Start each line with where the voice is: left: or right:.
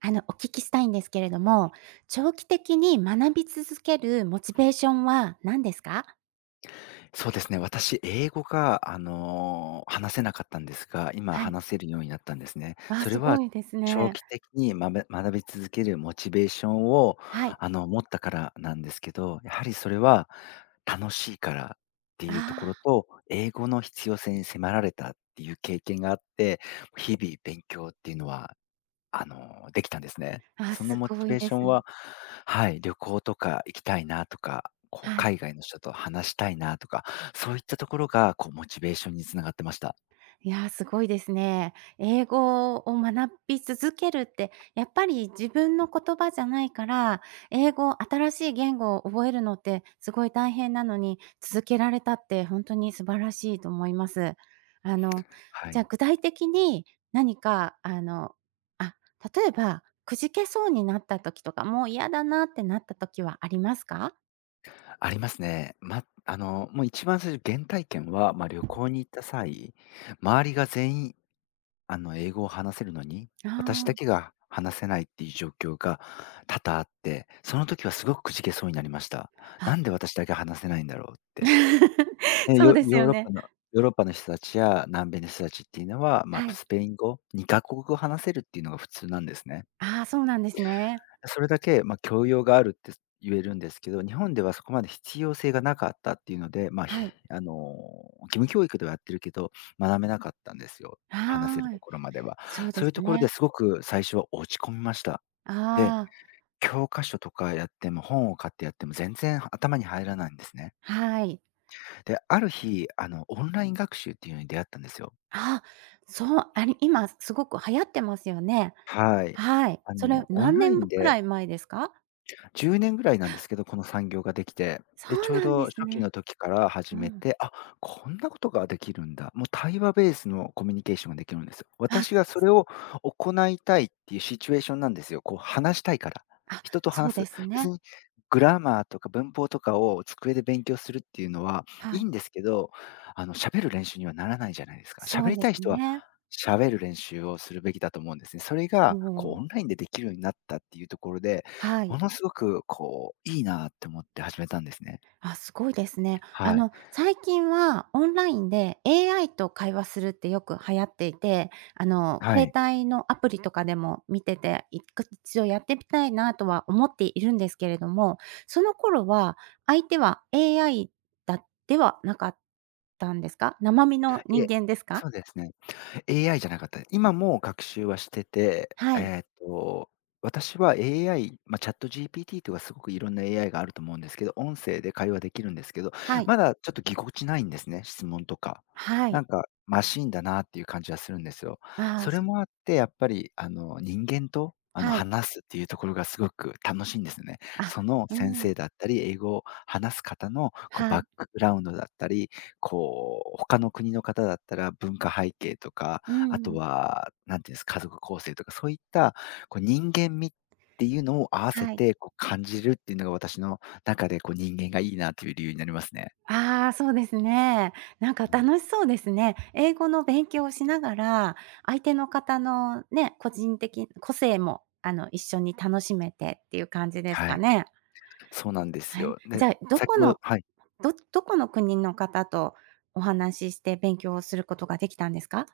right: お聞きしたいんですけれども、長期的に学び続けるモチベーションは何ですか？
left: そうですね、私、英語が、話せなかったんですが、今
right: はい。
left: 話せるようになったんですね。
right: ああ、
left: それ
right: す
left: は
right: ごいです
left: 長
right: ね。
left: 期的に学び続けるモチベーションを、
right: はい。
left: 持ったからなんですけど、やはりそれは楽しいからっていうとこ
right: あ
left: ろと、英語の必要性に迫られたっていう経験があって、日々勉強っていうのはできたんですね。
right: あ、ああ、
left: その
right: す
left: モ
right: ご
left: チ
right: い
left: ベー
right: で
left: ショ
right: す。
left: ンは、はい、旅行とか行きたいなとか、こう
right: はい。
left: 海外の人と話したいなとか、そういったところが、こうモチベーションに繋がってました。
right: いやー、すごいですね。英語を学び続けるって、やっぱり自分の言葉じゃないから、英語新しい言語を覚えるのってすごい大変なのに、続けられたって本当に素晴らしいと思います。あの、
left: は
right: じゃあ
left: い。
right: 具体的に何かあ、例えば、くじけそうになった時とか、もう嫌だなってなった時はありますか？
left: ありますね。ま、あの、もう一番最初、原体験は、旅行に行った際、周りが全員、英語を話せるのに、私だ
right: あ
left: けが話せないっていう状況が多々あって、その時はすごくくじけそうになりました。
right: あ、
left: な
right: あ、
left: んで私だけ話せないんだろうって。え、
right: そう
left: ヨ
right: です
left: ヨ
right: よ
left: ーロッ
right: ね。
left: パのヨーロッパの人たちや南米の人たちっていうのは、
right: はい。
left: スペイン語、2カ国語話せるっていうのが普通なんですね。
right: ああ、そうなんですね。
left: それだけ、教養があるって言えるんですけど、日本ではそこまで必要性がなかったっていうので、ま、ひ
right: はい。
left: あの、義務教育ではやってるけど、学べなかったんですよ。話せる
right: は
left: と
right: い。
left: ころまでは。
right: そう
left: そ
right: で
left: うい
right: す
left: うところで
right: ね。
left: すごく最初は落ち込みました。で、
right: ああ、
left: 教科書とかやっても、本を買ってやっても全然頭に入らないんですね。
right: はい。
left: で、ある日、オンライン学習っていうのに出会ったんですよ。
right: あ、そう、あれ、今すごく流行ってますよね。
left: はい。
right: はい。それ
left: オン
right: 何
left: ライ
right: 年
left: ン
right: く
left: で、
right: らい前ですか？
left: 10年ぐらいなんですけど、この産業ができて。
right: そ
left: で、ち
right: う
left: ょう
right: なんで
left: ど
right: す
left: 初期
right: ね。
left: の時から始
right: う
left: め
right: ん。
left: て、あ、こんなことができるんだ。もう対話ベースのコミュニケーションができるんですよ。私が
right: あ、
left: それを行いたいっていうシチュエーションなんですよ。こう話したいから。
right: あ、
left: 人と
right: そう
left: 話
right: で
left: す。
right: す
left: 別
right: ね。
left: にグラマーとか文法とかを机で勉強するっていうのはい
right: は
left: い
right: い。
left: んですけど、喋る練習にはならないじゃないですか。
right: そ
left: 喋
right: う
left: り
right: で
left: た
right: す
left: い人は
right: ね。
left: 喋る練習をするべきだと思うんですね。それ
right: も
left: がこうオ
right: う
left: ンラインでできるようになったっていうところで、
right: は
left: も
right: い。
left: のすごくこう、いいなって思って始めたんですね。
right: あ、すごいですね。
left: はい。
right: 最近はオンラインで AI と会話するってよく流行っていて、
left: は
right: 携
left: い。
right: 帯のアプリとかでも見てて、一度やってみたいなとは思っているんですけれども、その頃は相手は AI ではなかったんですか？生身の人
left: え、
right: 間ですか？
left: そうですね。AI じゃなかった。今も学習はしてて、
right: はい、
left: 私は AI、まあ、ChatGPT とかすごくいろんな AI があると思うんですけど、音声で会話できるんですけど、
right: はい、
left: まだちょっとぎこちないんですね、質問とか。
right: はい。
left: なんか、マシーンだなっていう感じはするんですよ。
right: ああ、
left: それもあって、やっぱり、人間と、
right: はい。
left: 話すっていうところがすごく楽しいんですね。
right: あ、
left: その
right: う
left: 先
right: ん、
left: 生だったり、英語を話す方の、こう、
right: は
left: バ
right: い、
left: ックグラウンドだったりこう、他の国の方だったら文化背景とか、
right: う
left: あと
right: ん、
left: は、なんていうんです、家族構成とか、そういった、こう、人間味っていうのを合わせ
right: はい。
left: て、こう、感じるっていうのが私の中で、こう、人間がいいなという理由になりますね。
right: ああ、そうですね。なんか
left: うん。
right: 楽しそうですね。英語の勉強をしながら、相手の方のね、個人的個性も、一緒に楽しめてっていう感じです
left: は
right: か
left: い、
right: ね。
left: そうなんです
right: はい。
left: よ。
right: じ
left: で、
right: ゃあ、ど
left: さっき
right: この
left: もはい、
right: どどこの国の方とお話しして勉強をすることができたんですか？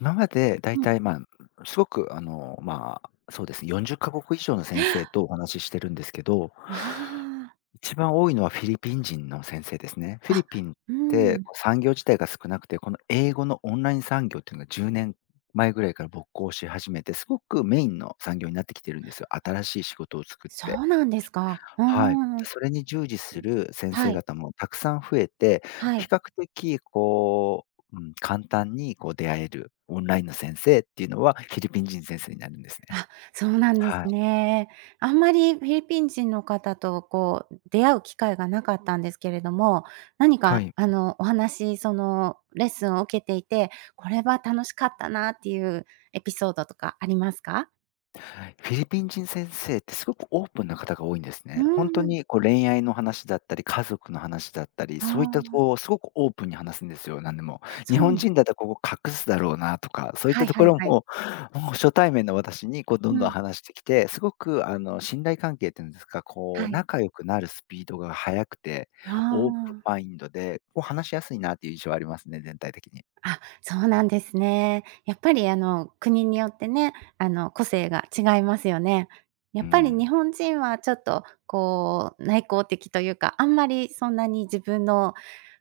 left: 今までだい
right: うん。
left: たい、まあ、すごく、まあ、そうですね、40カ国以上の先生 とお話ししてるんですけど、
right: あ
left: 一番多いのはフィリピン人の先生ですね。フ
right: あ、
left: ィ
right: あ、
left: リピンっ
right: う
left: て
right: ん、
left: こう産業自体が少なくて、この英語のオンライン産業っていうのが10年前ぐらいから勃興し始めて、すごくメインの産業になってきてるんですよ。新しい仕事を作っ
right: そ
left: て。
right: うなんですか。う
left: はい。
right: んうんうん。
left: それに従事する先
right: は
left: 生
right: い、
left: 方もたくさん増えて、
right: は
left: 比
right: い。
left: 較的こう、うん、簡単にこう出会えるオンラインの先生っていうのは、フィリピン人先生になるんですね。
right: あ、そうなんです
left: はい。
right: ね。あんまりフィリピン人の方とこう出会う機会がなかったんですけれども、何
left: は
right: か
left: い。
right: お話、そのレッスンを受けていて、これは楽しかったなっていうエピソードとかありますか？
left: はい、フィリピン人先生ってすごくオープンな方が多いんです
right: う
left: ね。ほん
right: ん
left: と
right: うん。
left: にこう恋愛の話だったり、家族の話だったり、
right: あ
left: そういったと
right: あ、
left: こうすごくオープンに話すんですよ、なんでも。日
right: そう
left: 本
right: なん
left: 人だったらここ隠すだろうなとか、そういっ
right: は
left: た
right: い
left: と
right: は
left: こ
right: い
left: ろ
right: はい。
left: も、もう初対面の私にこうど
right: う
left: んどん
right: ん、
left: 話してきて、すごく信頼関係っていうんですか、こ
right: は
left: う
right: い。
left: 仲良くなるスピードが速くて、
right: あ
left: オープンマ
right: あ。
left: インドで、こう話しやすいなっていう印象はありますね、全体的に。
right: あ、そうなんですね。やっぱり国によってね、個性が違いますよね。や
left: う
right: っぱり日
left: ん。
right: 本人はちょっとこう、内向的というか、あんまりそんなに自分の、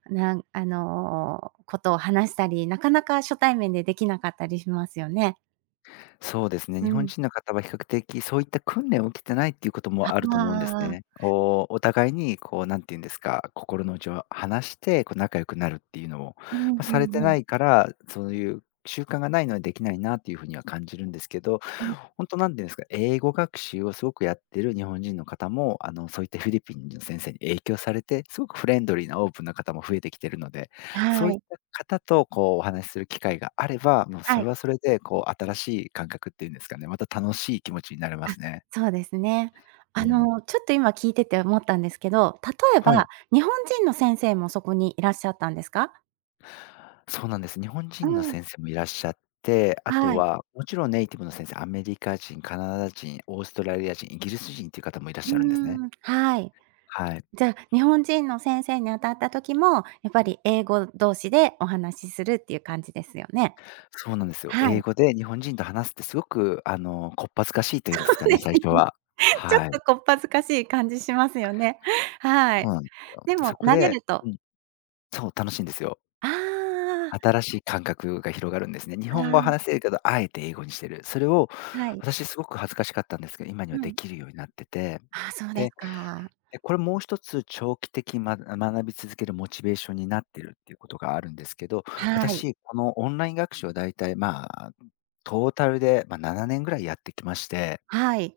right: なんあの、ことを話したり、なかなか初対面でできなかったりしますよね。
left: そうですね、
right: う
left: 日本
right: ん。
left: 人の方は比較的そういった訓練を受けてないっていうこともあると思うんです
right: ああ
left: ね。こう、お互いにこう、なんて言うんですか、心の内を話して、こう仲良くなるっていうのを、ま
right: うん
left: あ、
right: う
left: され
right: ん
left: て
right: うん。
left: ないから、そういう習慣がないのでできないなっていうふうには感じるんですけど、
right: うん。
left: 本当なんていうんですか、英語学習をすごくやってる日本人の方も、そういったフィリピン人の先生に影響されて、すごくフレンドリーなオープンな方も増えてきてるので、
right: は
left: そういっ
right: い。
left: た方とこうお話しする機会があれば、もう
right: は
left: そ
right: い。
left: れはそれでこう新しい感覚っていうんですかね、また楽しい気持ちになれま
right: あ、
left: すね。
right: そうですね。
left: うん。
right: ちょっと今聞いてて思ったんですけど、例え
left: は
right: ば、
left: い。
right: 日本人の先生もそこにいらっしゃったんですか？
left: そうなんです。日本
right: う
left: 人の
right: ん。
left: 先生もいらっしゃって、あと
right: はい。
left: はもちろんネイティブの先生、アメリカ人、カナダ人、オーストラリア人、イギリス人っていう方もいらっ
right: う
left: しゃるんですね。
right: ーん、はい。
left: はい。
right: じゃあ、日本人の先生に当たった時も、やっぱり英語同士でお話しするっていう感じですよね？
left: そうなんですよ。
right: はい。
left: 英語で日本人と話すってすごく、こっぱずかしいとい
right: そ
left: うんで
right: う
left: すか
right: で
left: ね、
right: す
left: 最初
right: よね。
left: は。
right: ちょっ
left: は
right: と
left: い。
right: こっぱずかしい感じしますよね。は
left: そ
right: い。
left: うなんですよ。
right: でも
left: そこ
right: 慣れ
left: で
right: ると
left: うん、そう、楽しいんですよ。
right: ああ、
left: 新しい感覚が広がるんですね。日
right: あ
left: 本語を
right: あ、
left: 話せるけど、あえて英語にしてる。それを
right: はい。
left: 私すごく恥ずかしかったんですけど、今に
right: う
left: はで
right: ん。
left: きるようになってて。
right: ああ、そうです
left: で、
right: か。
left: これもう一つ長期的に学び続けるモチベーションになってるっていうことがあるんですけど、
right: はい。
left: 私、このオンライン学習をだいたい、まあ、トータルで、まあ、7年ぐらいやってきまして、
right: はい。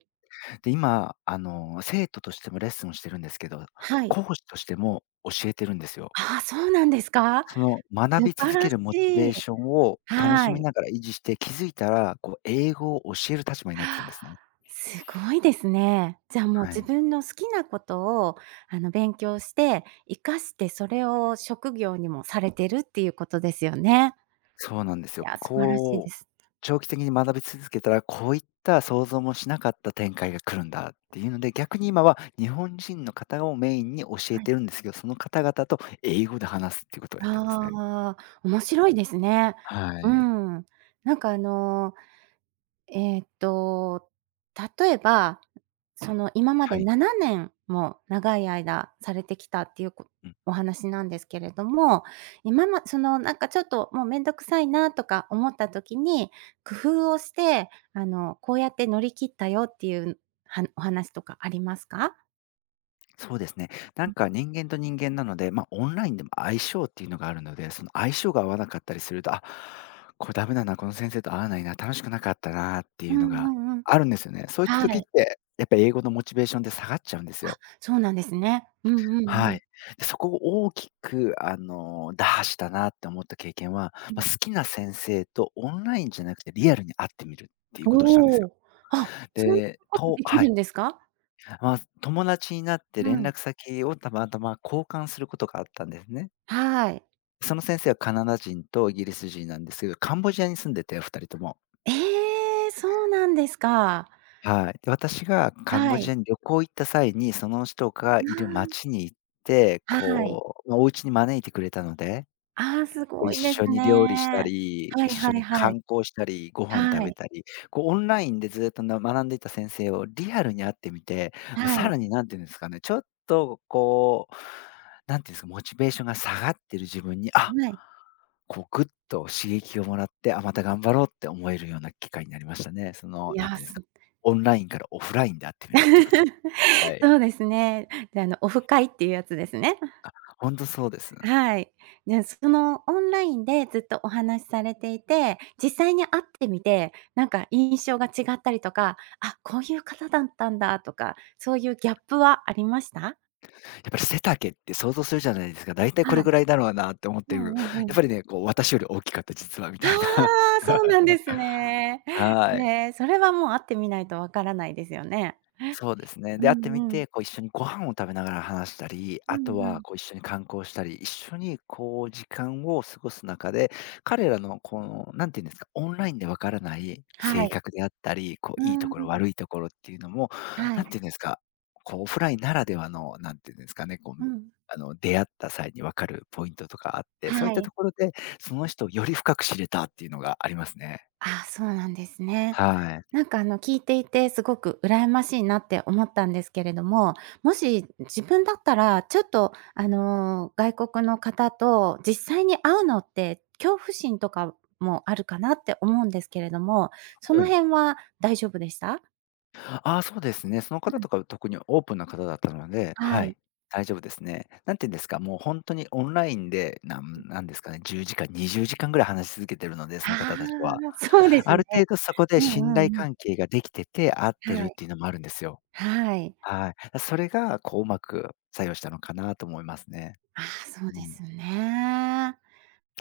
left: で、今、生徒としてもレッスンをしてるんですけど、
right: はい。
left: 講師としても教えてるんですよ。
right: ああ、そうなんですか？
left: その学
right: 素
left: び
right: 晴
left: 続
right: ら
left: け
right: し
left: るモチベ
right: い。
left: ーションを楽
right: は
left: しみ
right: い。
left: ながら維持して、気づいたら、こう英語を教える立場になってたんですね。
right: すごいですね。じゃあ、もう
left: は
right: 自
left: い。
right: 分の好きなことを、勉強して活かして、それを職業にもされてるっていうことですよね。
left: そうなんです
right: い
left: よ。
right: や、素晴らしいで
left: こう、
right: す。
left: 長期的に学び続けたら、こういった想像もしなかった展開が来るんだっていうので、逆に今は日本人の方をメインに教え
right: はい。
left: てるんですけど、その方々と英語で話すっていうことをやってるんですね。
right: ああ、面白いですね。
left: は
right: う
left: い。
right: ん。なんか、えっと、例えば、その、今ま
left: は
right: で
left: い。
right: 7年も長い間されてきたっていう
left: うん。
right: お話なんですけれども、その、なんかちょっともうめんどくさいなとか思った時に、工夫をして、こうやって乗り切ったよっていう、お話とかありますか？
left: そうですね。なんか人間と人間なので、まあ、オンラインでも相性っていうのがあるので、その相性が合わなかったりすると、あ、これダメだな、この先生と合わないな、楽しくなかったなって
right: う
left: い
right: ん
left: うの
right: う
left: が
right: んうん。
left: あるんですよね。そういった
right: は
left: 時っ
right: い、
left: て、やっぱり英語のモチベーションで下がっちゃうんですよ。
right: そうなんですね。うんうんう
left: は
right: ん。
left: い。で、そこを大きく打破したなって思った経験は、
right: う
left: ま
right: ん。
left: あ、好きな先生とオンラインじゃなくてリアルに会ってみるっていうことをしたんです
right: お
left: よ。
right: お、あ、そんな
left: で、
right: こと
left: と
right: でき
left: は
right: る
left: い。
right: んですか？
left: まあ、友達になって
right: う
left: 連
right: ん。
left: 絡先をたまたま交換することがあったんですね。
right: はい。
left: その先生はカナダ人とイギリス人なんですけど、カンボジアに住んでて2人とも。
right: ええ、そうなんですか。
left: はい。で、私がカンボ
right: はい。
left: ジアに旅行行った際に、その人がいる町に行って、
right: ああ、はい。
left: こう、まあ、お家に招いてくれたので
right: ああ、す
left: こう、
right: ご
left: 一
right: いです
left: 緒に
right: ね。
left: 料理した
right: は
left: り、一
right: い
left: 緒
right: はい
left: に
right: はい。
left: 観光したり、ご飯食
right: は
left: べ
right: い。
left: たり、こう、オンラインでずっとな学んでいた先生をリアルに会ってみて、ま
right: は
left: さ
right: い。
left: らに何て言うんですかね、ちょっとこう、何て言うんですか、モチベーションが下がってる自分に、あ、
right: はい。
left: こうぐっと刺激をもらって、あ、また頑張ろうって思えるような機会になりましたね。その、
right: い
left: 何て
right: や、
left: 言うんですか、オンラインからオフラインで会ってみるっていうこと。は い。
right: そうですね。で、オフ会っていうやつですね。
left: ほんとそうですね。
right: はい。で、そのオンラインでずっとお話しされていて、実際に会ってみて、なんか印象が違ったりとか、あ、こういう方だったんだとか、そういうギャップはありました？
left: やっぱり背丈って想像するじゃないですか。だいたいこ
right: は
left: れ
right: い。
left: ぐらいだろうなって思って
right: う
left: る。
right: んうんう
left: やっ
right: ん。
left: ぱりね、こう私より大きかった実はみ
right: あ
left: たいな。
right: あ、そうなんです ね。
left: はい。
right: ね、それはもう会ってみないとわからないですよね。
left: そうですね。
right: う
left: で、会ってみ
right: んうん。
left: て、こう一緒にご飯を食べながら話したり、
right: う
left: あと
right: んう
left: は
right: ん。
left: こう一緒に観光したり、一緒にこう時間を過ごす中で、彼らのこの、何て言うんですか、オンラインでわからない
right: は
left: 性
right: い。
left: 格であったり、こ
right: う
left: ういいと
right: ー
left: ころ悪
right: ん。
left: いところっていうのも、
right: はい。
left: 何て言うんですか、こうオフラインならではの、何て言うんですかね、こう、
right: うん。
left: 出会った際にわかるポイントとかあって、そうい
right: は
left: った
right: い。
left: ところで、その人をより深く知れたっていうのがありますね。
right: ああ、そうなんですね。
left: は
right: なんか聞いていてすごく羨ましいなって思ったんですけれども、もし自分だったらちょっと外国の方と実際に会うのって恐怖心とかもあるかなって思うんですけれども、その
left: い。
right: 辺は大丈夫でした？
left: ああ、そうですね。その
right: う
left: 方
right: ん。
left: とか特にオープンな方だったので、
right: は
left: は
right: い。
left: い、大丈夫ですね。なんて言うんですか、もう本当にオンラインで、なんなんですかね、10時間、20時間ぐらい話し続けてるので、そ
right: あ
left: の
right: あ、
left: 方たちは。
right: そうです
left: あ
right: ね。
left: る程度そこ
right: う
left: で
right: ん
left: 信
right: うん
left: 頼
right: うん。
left: 関係ができてて、合って
right: は
left: るっ
right: い。
left: ていうのもあるんですよ。
right: はい。
left: はい。それがこう、うまく作用したのかなと思いますね。
right: ああ、そう
left: う
right: で
left: ん。
right: すね。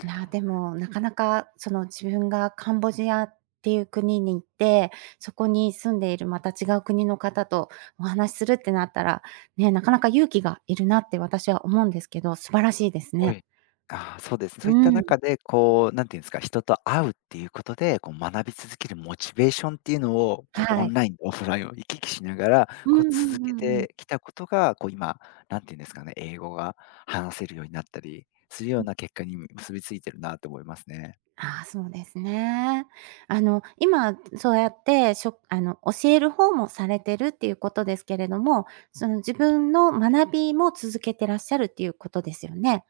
right: いや、でも、なかなか、その、自分がカンボジアっていう国に行って、そこに住んでいるまた違う国の方とお話しするってなったら、ね、なかなか勇気がいるなって私は思うんですけど、素晴らしいです
left: は
right: ね。
left: い。ああ、そうです。そ
right: う
left: ういった
right: ん。
left: 中で、こう、なんていうんですか、人と会うっていうことで、こう学び続けるモチベーションっていうのを、こう
right: は
left: オン
right: い。
left: ラインとオフラインを行き来しながら、
right: うん
left: こう
right: う
left: 続
right: んう
left: け
right: んうん。
left: てきたことが、こう今、なんていうんですかね、英語が話せるようになったりするような結果に結びついてるなと思いますね。
right: ああ、そうですね。今そうやって、しょあの、教える方もされてるっていうことですけれども、その、自分の学びも続けてらっしゃるっていうことですよね？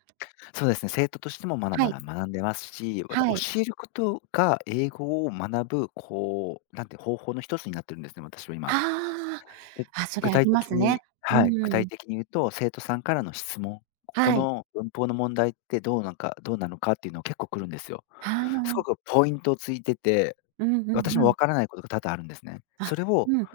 left: そうですね、生徒としてもまだ
right: は
left: ま
right: い、
left: だ学んでますし、また
right: はい。
left: 教えることが英語を学ぶ、こう、なんて方法の一つになってるんですね、私は今。
right: あ
left: で
right: あ、あ、それ
left: 具
right: あ
left: 体
right: りま
left: 的
right: すね。
left: に
right: う
left: はい、具体
right: ん。
left: 的に言うと、生徒さんからの質問、ここ
right: はい。
left: の文法の問題ってどうなんかどうなのかっていうのが結構来るんですよ。
right: は
left: すご
right: い
left: くポイントをついてて、
right: うんうんう
left: 私も
right: ん。
left: わからないことが多々あるんですね。
right: あ、
left: それを、
right: うん、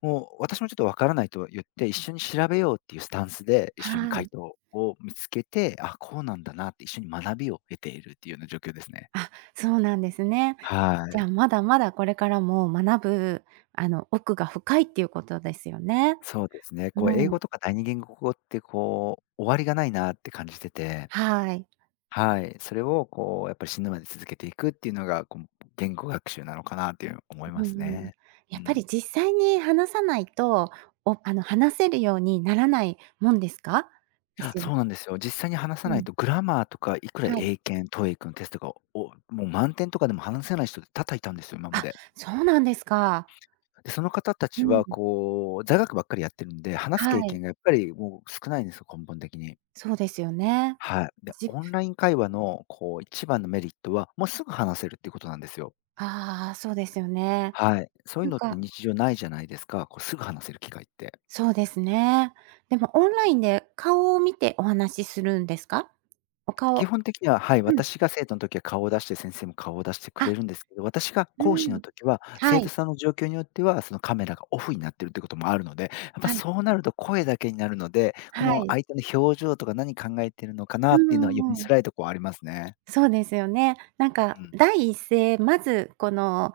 left: もう私もちょっとわからないと言って、一緒に調べようっていうスタンスで、一緒に
right: は
left: 回
right: い。
left: 答を見つけて、あ、こうなんだなって一緒に学びを得ているっていうような状況ですね。
right: あ、そうなんですね。
left: は
right: じゃあ、
left: い。
right: まだまだこれからも学ぶ、奥が深いっていうことですよね。
left: そうですね。こう英
right: うん、
left: 語とか第二言語語ってこう、終わりがないなって感じてて
right: はい。
left: はい、それをこうやっぱり死ぬまで続けていくっていうのが、こう言語学習なのかなっていう思いま
right: う
left: す
right: んうん。
left: ね。う
right: やっぱ
left: ん。
right: り実際に話さないと、話せるようにならないもんですか？で
left: あ、
right: すよね
left: そうなんですよ。実際に話さ
right: う
left: ない
right: ん、
left: とグラマーとかいくら
right: はい。
left: 英検、TOEIC のテストが、おもう満点とかでも話せない人って多々いたんですよ、今ま
right: あ、
left: で。
right: そうなんですか。
left: で、その方た
right: う
left: ち
right: ん、
left: はこう座学ばっかりやってるんで、話す
right: は
left: 経
right: い。
left: 験がやっぱりもう少ないんですよ、根本的に。
right: そうですよね。
left: はい。で、
right: じ
left: オンライン会話のこう一番のメリットは、もうすぐ話せるっていうことなんですよ。
right: ああ、そうですよね。
left: はい。そうい
right: な
left: う
right: ん
left: のって
right: か
left: 日常ないじゃないですか、こうすぐ話せる機会って。
right: そうですね。でもオンラインで顔を見てお話しするんですか？お
left: 基
right: 顔
left: 本的には、はい、
right: うん。
left: 私が生徒の時は顔を出して、先生も顔を出してく
right: あ、
left: れるんですけど、私が
right: う
left: 講師の
right: ん。
left: 時は、
right: は
left: 生徒
right: い。
left: さんの状況によっては、そのカメラがオフになってるってこともあるので、やっぱ
right: はい。
left: そうなると声だけになるので、こ
right: は
left: の
right: い。
left: 相手の表情とか何考えてるのか
right: う
left: なっ
right: ん
left: ていうのは読
right: う
left: み
right: んうん。
left: づらいとこはありますね。
right: そうですよね。なんか
left: うん。
right: 第一声、まずこの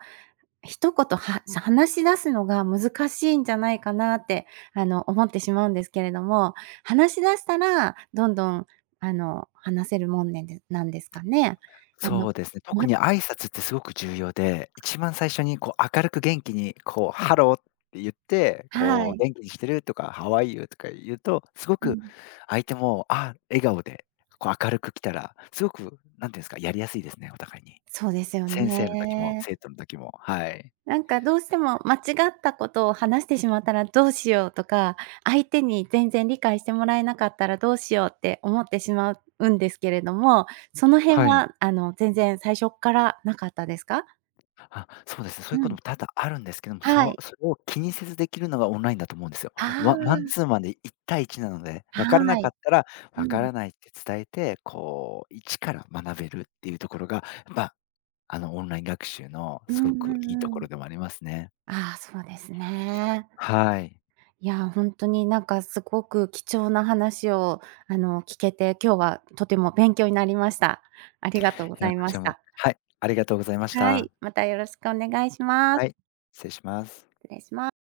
right: 一言は話し出すのが難しいんじゃないかなって、思ってしまうんですけれども、話し出したらどんどん、話せるもんねんでなんですかね？あの、
left: そうですね。特
right: ま
left: に挨拶ってすごく重要で、一番最初にこう明るく元気にこう「ハロー」って言って、
right: は
left: こう
right: い。
left: 「元気にしてる？」とか「ハワイユー？」とか言うと、すご
right: う
left: く
right: ん、
left: 相手も、あ、笑顔でこう明るく来たら、すごく、なんていうんですか、やりやすいですね、お互いに。
right: そうですよ
left: 先生の時も
right: ね。
left: 生徒の時も、はい。
right: なんかどうしても間違ったことを話してしまったらどうしようとか、相手に全然理解してもらえなかったらどうしようって思ってしまうんですけれども、その辺
left: はい。
right: は全然最初っからなかったですか？
left: あ、そうですね。そう
right: う
left: いうこと
right: ん。
left: も多々あるんですけども、
right: は
left: そ
right: い。
left: それを気にせずできるのがオンラインだと思うんですよ。ワマン
right: あ
left: ツーマンで1対1なので、
right: あ、
left: 分から
right: は
left: なか
right: い。
left: ったら、
right: う
left: 分か
right: ん。
left: らないって伝えて、こう、一から学べるっていうところが、やっぱ、オンライン学習の
right: う
left: す
right: ん
left: ご
right: う
left: くいいと
right: んう
left: こ
right: ん。
left: ろでもありますね。
right: ああ、そうですね。
left: はい。
right: いや、ほんとになんかすごく貴重な話を聞けて、今日はとても勉強になりました。ありがとうご
left: い
right: ざ
left: や、
right: い
left: こ
right: ま
left: ち
right: し
left: らも
right: た。
left: はい、ありがとうございまし
right: は
left: た。
right: い、またよろしくお願いします。
left: はい、失礼します。
right: 失礼します。